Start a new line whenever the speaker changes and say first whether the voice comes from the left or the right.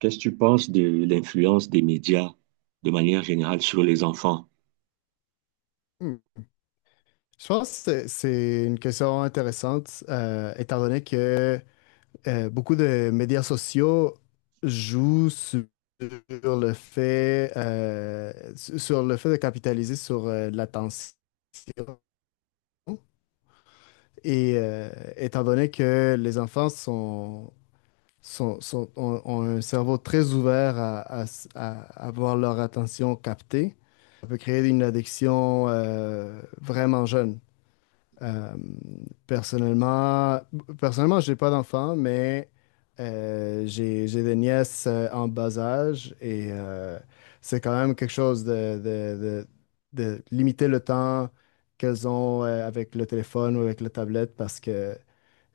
right: Qu'est-ce que tu penses de l'influence des médias de manière générale sur les enfants?
left: Hmm. Je pense que c'est une question intéressante, étant donné que beaucoup de médias sociaux jouent sur le fait, sur le fait de capitaliser sur l'attention. Et euh, Étant donné que les enfants ont, ont un cerveau très ouvert à à avoir leur attention captée, ça peut créer une addiction vraiment jeune. Euh, Personnellement, personnellement, j'ai pas d'enfants, mais j'ai des nièces en bas âge et c'est quand même quelque chose de limiter le temps qu'elles ont avec le téléphone ou avec la tablette parce que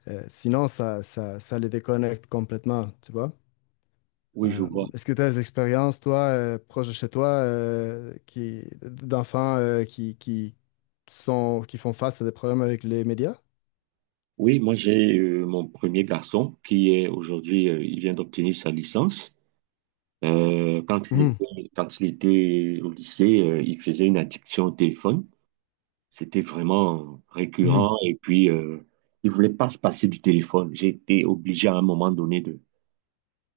left: sinon, ça les déconnecte complètement, tu vois.
right: Oui, je
left: Euh,
right: vois.
left: Est-ce que tu as des expériences, toi, proches de chez toi, d'enfants qui font face à des problèmes avec les médias?
right: Oui, moi j'ai mon premier garçon qui est aujourd'hui, il vient d'obtenir sa licence.
left: Mhm,
right: Quand il était au lycée, il faisait une addiction au téléphone. C'était vraiment
left: mhm,
right: récurrent et puis il voulait pas se passer du téléphone. J'ai été obligé à un moment donné de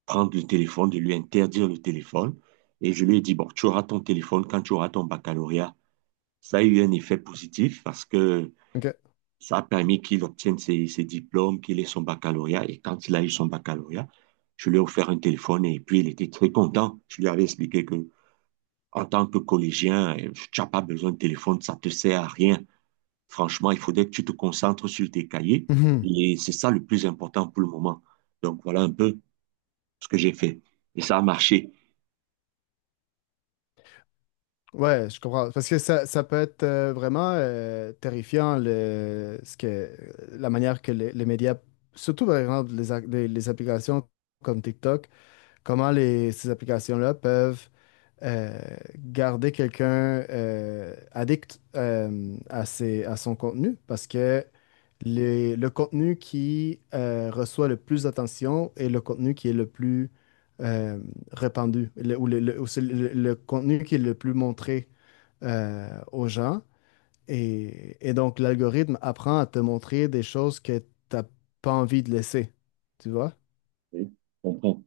right: prendre le téléphone, de lui interdire le téléphone. Et je lui ai dit, bon, tu auras ton téléphone quand tu auras ton baccalauréat. Ça a eu un effet positif parce que
left: ok.
right: ça a permis qu'il obtienne ses diplômes, qu'il ait son baccalauréat. Et quand il a eu son baccalauréat, je lui ai offert un téléphone et puis il était très content. Je lui avais expliqué que en tant que collégien, tu n'as pas besoin de téléphone, ça te sert à rien. Franchement, il faudrait que tu te concentres sur tes cahiers
left: Mhm.
right: et c'est ça le plus important pour le moment. Donc voilà un peu ce que j'ai fait et ça a marché.
left: Ouais, je comprends. Parce que ça peut être vraiment terrifiant la manière que les médias, surtout par exemple les applications comme TikTok, comment ces applications-là peuvent euh, garder quelqu'un addict à son contenu parce que le contenu qui reçoit le plus d'attention est le contenu qui est le plus euh, répandu le- ou, le, le- ou c'est le contenu qui est le plus montré aux gens. Et donc, l'algorithme apprend à te montrer des choses que tu n'as pas envie de laisser, tu vois?
right: On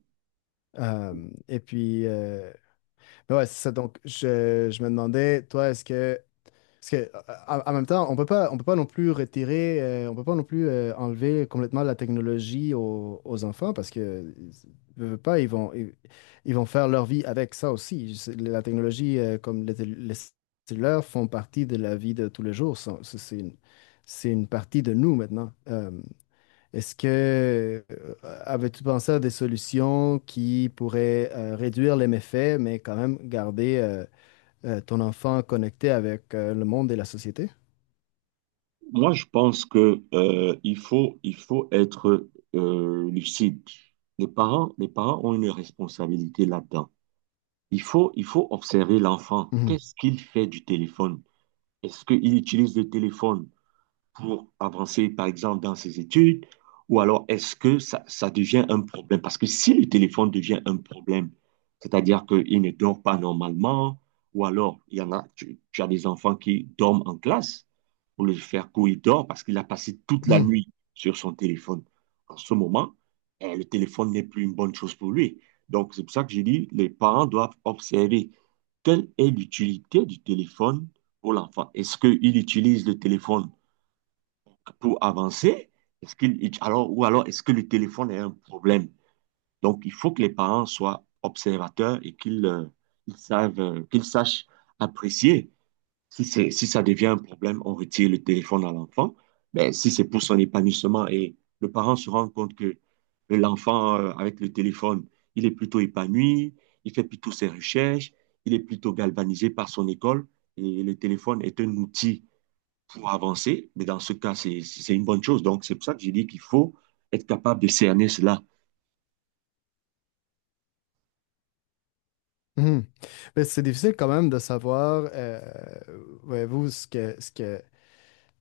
left: Euh, et puis, euh, Ouais, c'est ça. Donc, je me demandais, toi, est-ce que, parce que, euh, en en même temps, on peut pas non plus retirer, on peut pas non plus enlever complètement la technologie aux enfants parce que, veux pas, ils vont faire leur vie avec ça aussi. La technologie, comme les cellulaires, font partie de la vie de tous les jours. C'est c'est une partie de nous maintenant. Est-ce que avais-tu pensé à des solutions qui pourraient réduire les méfaits, mais quand même garder ton enfant connecté avec le monde et la société?
right: moi, je pense que il faut être lucide. Les parents ont une responsabilité là-dedans. Il faut observer l'enfant.
left: Mhm.
right: Qu'est-ce qu'il fait du téléphone? Est-ce qu'il utilise le téléphone pour avancer, par exemple, dans ses études? Ou alors est-ce que ça devient un problème? Parce que si le téléphone devient un problème, c'est-à-dire qu'il ne dort pas normalement, ou alors il y en a, tu as des enfants qui dorment en classe, pour le faire courir il dort parce qu'il a passé toute la
left: Mhm.
right: nuit sur son téléphone. En ce moment, eh, le téléphone n'est plus une bonne chose pour lui. Donc c'est pour ça que je dis, les parents doivent observer quelle est l'utilité du téléphone pour l'enfant. Est-ce qu'il utilise le téléphone pour avancer? Est-ce qu'il, alors, ou alors, est-ce que le téléphone est un problème? Donc, il faut que les parents soient observateurs et qu'ils ils savent, qu'ils sachent apprécier. Si c'est, si ça devient un problème, on retire le téléphone à l'enfant. Mais si c'est pour son épanouissement et le parent se rend compte que l'enfant, avec le téléphone, il est plutôt épanoui, il fait plutôt ses recherches, il est plutôt galvanisé par son école et le téléphone est un outil pour avancer. Mais dans ce cas, c'est une bonne chose. Donc, c'est pour ça que j'ai dit qu'il faut être capable de cerner cela.
left: Mhm. Mais c'est difficile quand même de savoir, voyez-vous,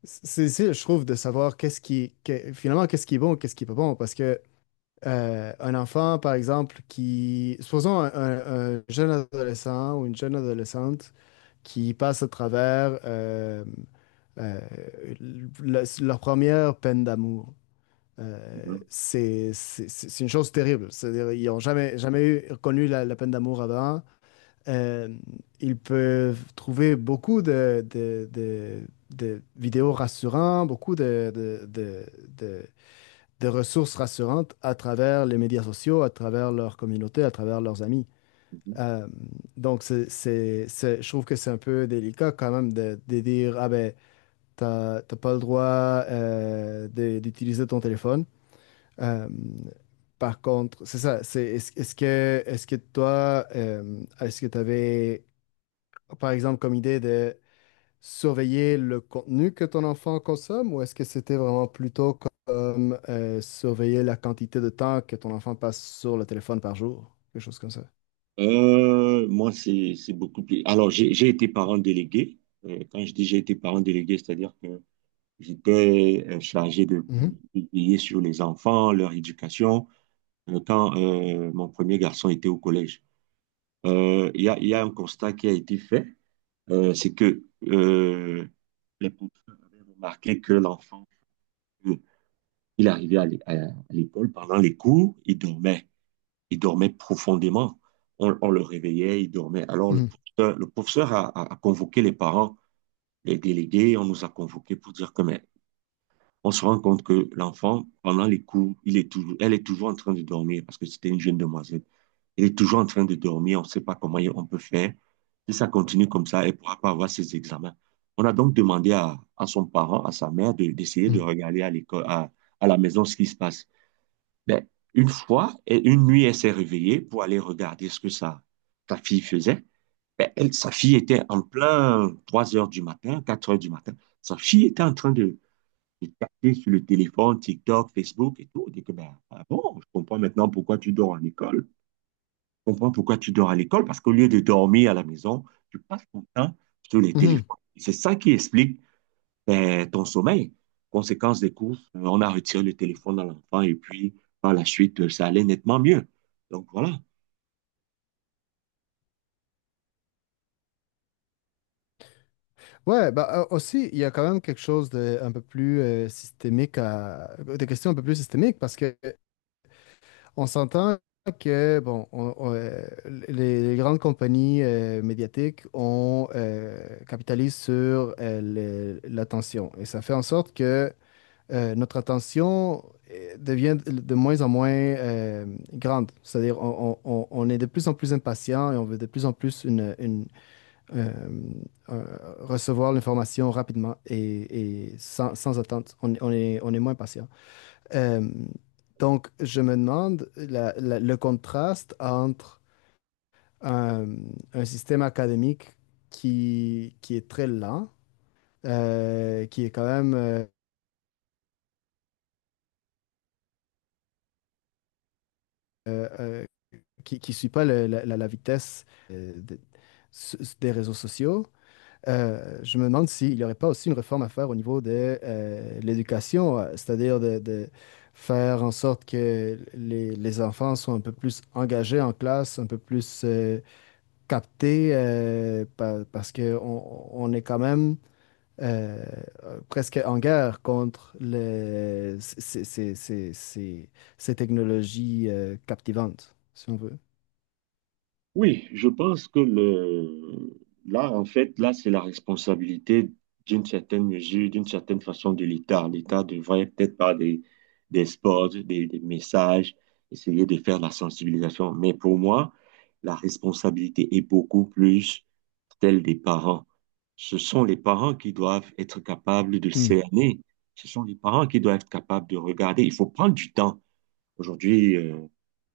left: c'est difficile, je trouve, de savoir qu'est-ce qui, finalement, qu'est-ce qui est bon, qu'est-ce qui est pas bon, parce que un enfant, par exemple, qui, supposons un jeune adolescent ou une jeune adolescente qui passent à travers euh, leur première peine d'amour. Euh,
right: Mhm,
left: c'est c'est une chose terrible. C'est-à-dire, ils n'ont jamais, jamais eu, connu la peine d'amour avant. Euh, Ils peuvent trouver beaucoup de vidéos rassurantes, beaucoup de- de ressources rassurantes à travers les médias sociaux, à travers leur communauté, à travers leurs amis.
right: mhm.
left: Euh, donc, je trouve que c'est un peu délicat quand même de dire, ah ben, t'as pas le droit d'utiliser ton téléphone. Euh, Par contre, c'est ça, c'est, est-ce, est-ce que toi, est-ce que tu avais, par exemple, comme idée de surveiller le contenu que ton enfant consomme ou est-ce que c'était vraiment plutôt comme surveiller la quantité de temps que ton enfant passe sur le téléphone par jour, quelque chose comme ça?
right: Moi, c'est beaucoup plus. Alors, j'ai été parent délégué. Quand je dis j'ai été parent délégué, c'est-à-dire que j'étais chargé
left: Mhm,
right: de veiller sur les enfants, leur éducation, quand mon premier garçon était au collège. Il y a un constat qui a été fait, c'est que les professeurs avaient remarqué que l'enfant euh, il arrivait à l'école pendant les cours, il dormait. Il dormait profondément. On le réveillait, il dormait. Alors,
left: mhm,
right: le professeur a convoqué les parents, les délégués, on nous a convoqués pour dire que, mais on se rend compte que l'enfant, pendant les cours, elle est toujours en train de dormir parce que c'était une jeune demoiselle. Elle est toujours en train de dormir, on ne sait pas comment on peut faire. Si ça continue comme ça, elle ne pourra pas avoir ses examens. On a donc demandé à son parent, à sa mère, d'essayer de
left: mhm,
right: regarder l'école, à la maison ce qui se passe. Ben, une fois, et une nuit, elle s'est réveillée pour aller regarder ce que sa fille faisait. Ben, elle, sa fille était en plein 3 heures du matin, 4 heures du matin. Sa fille était en train de taper sur le téléphone, TikTok, Facebook et tout. On dit que, ben, ah bon, je comprends maintenant pourquoi tu dors à l'école. Je comprends pourquoi tu dors à l'école parce qu'au lieu de dormir à la maison, tu passes ton temps sur les
left: mhm.
right: téléphones. C'est ça qui explique ben, ton sommeil. Conséquence des courses, on a retiré le téléphone à l'enfant et puis par la suite, ça allait nettement mieux. Donc voilà,
left: Ouais, bah aussi, il y a quand même quelque chose de un peu plus systémique à des questions un peu plus systémiques parce que on s'entend que bon, les grandes compagnies médiatiques on capitalise sur l'attention et ça fait en sorte que notre attention devient de moins en moins grande. C'est-à-dire on est de plus en plus impatient et on veut de plus en plus euh, recevoir l'information rapidement et sans, sans attente. On est moins patient. Euh, donc, je me demande le contraste entre un, un système académique qui est très lent, qui est quand même, euh, euh, qui ne suit pas la vitesse euh, de- des réseaux sociaux. Je me demande s'il n'y aurait pas aussi une réforme à faire au niveau de l'éducation, c'est-à-dire de faire en sorte que les enfants soient un peu plus engagés en classe, un peu plus captés, parce qu'on on est quand même euh, presque en guerre contre ces technologies captivantes, si on veut.
right: oui, je pense que le, là, en fait, là, c'est la responsabilité d'une certaine mesure, d'une certaine façon de l'État. L'État devrait peut-être par des spots, des messages, essayer de faire la sensibilisation. Mais pour moi, la responsabilité est beaucoup plus celle des parents. Ce sont les parents qui doivent être capables de
left: Hmm.
right: cerner. Ce sont les parents qui doivent être capables de regarder. Il faut prendre du temps. Aujourd'hui,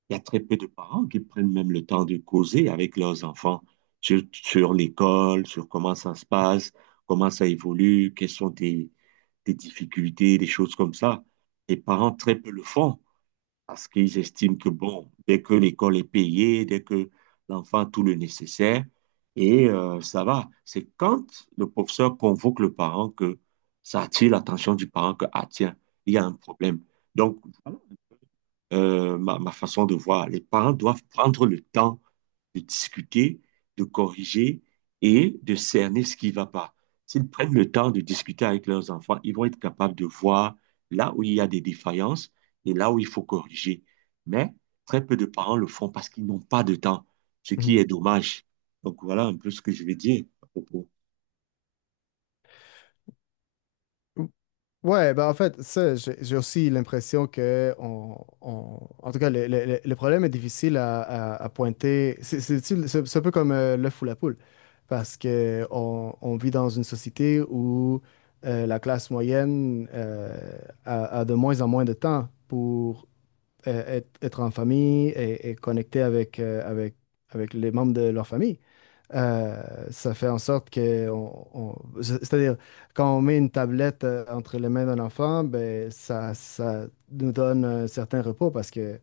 right: il y a très peu de parents qui prennent même le temps de causer avec leurs enfants sur l'école, sur comment ça se passe, comment ça évolue, quelles sont tes difficultés, des choses comme ça. Les parents très peu le font parce qu'ils estiment que, bon, dès que l'école est payée, dès que l'enfant a tout le nécessaire, et ça va. C'est quand le professeur convoque le parent que ça attire l'attention du parent que, ah tiens, il y a un problème. Donc, voilà ma façon de voir. Les parents doivent prendre le temps de discuter, de corriger et de cerner ce qui ne va pas. S'ils prennent le temps de discuter avec leurs enfants, ils vont être capables de voir là où il y a des défaillances et là où il faut corriger. Mais très peu de parents le font parce qu'ils n'ont pas de temps, ce qui est dommage. Donc voilà un peu ce que je vais dire à propos.
left: Mhm. Ouais, ben en fait, ça, j'ai aussi l'impression que en tout cas, le problème est difficile à pointer. C'est un peu comme l'œuf ou la poule, parce que on vit dans une société où la classe moyenne a, a de moins en moins de temps pour être en famille et connecter avec les membres de leur famille. Ça fait en sorte que, c'est- c'est-à-dire, quand on met une tablette entre les mains d'un enfant, ben, ça nous donne un certain repos parce que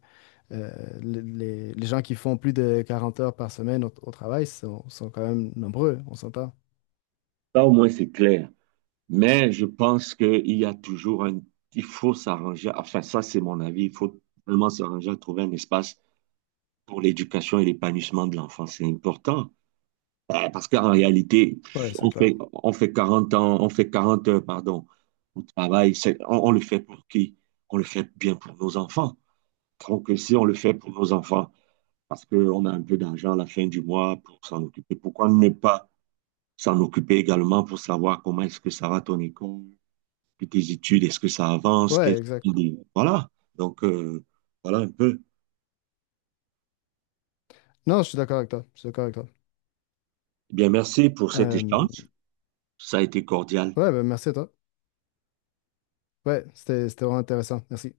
left: euh, les gens qui font plus de 40 heures par semaine au travail sont quand même nombreux, on s'entend.
right: Ça au moins c'est clair. Mais je pense qu'il y a toujours un... Il faut s'arranger, enfin ça c'est mon avis, il faut vraiment s'arranger à trouver un espace pour l'éducation et l'épanouissement de l'enfant. C'est important. Parce qu'en réalité,
left: Ouais, c'est clair.
right: on fait 40 ans, on fait 40 heures, pardon, au travail. On le fait pour qui? On le fait bien pour nos enfants. Donc si on le fait pour nos enfants, parce qu'on a un peu d'argent à la fin du mois pour s'en occuper, pourquoi ne pas s'en occuper également pour savoir comment est-ce que ça va ton école? Puis tes études, est-ce que ça avance?
left: Ouais, exact.
right: Voilà. Donc, voilà un peu.
left: Non, je suis d'accord avec toi. Je suis d'accord avec toi.
right: Eh bien, merci pour cet
left: Euh,
right: échange. Ça a été cordial.
left: ouais, ben, merci à toi. Ouais, c'était vraiment intéressant. Merci.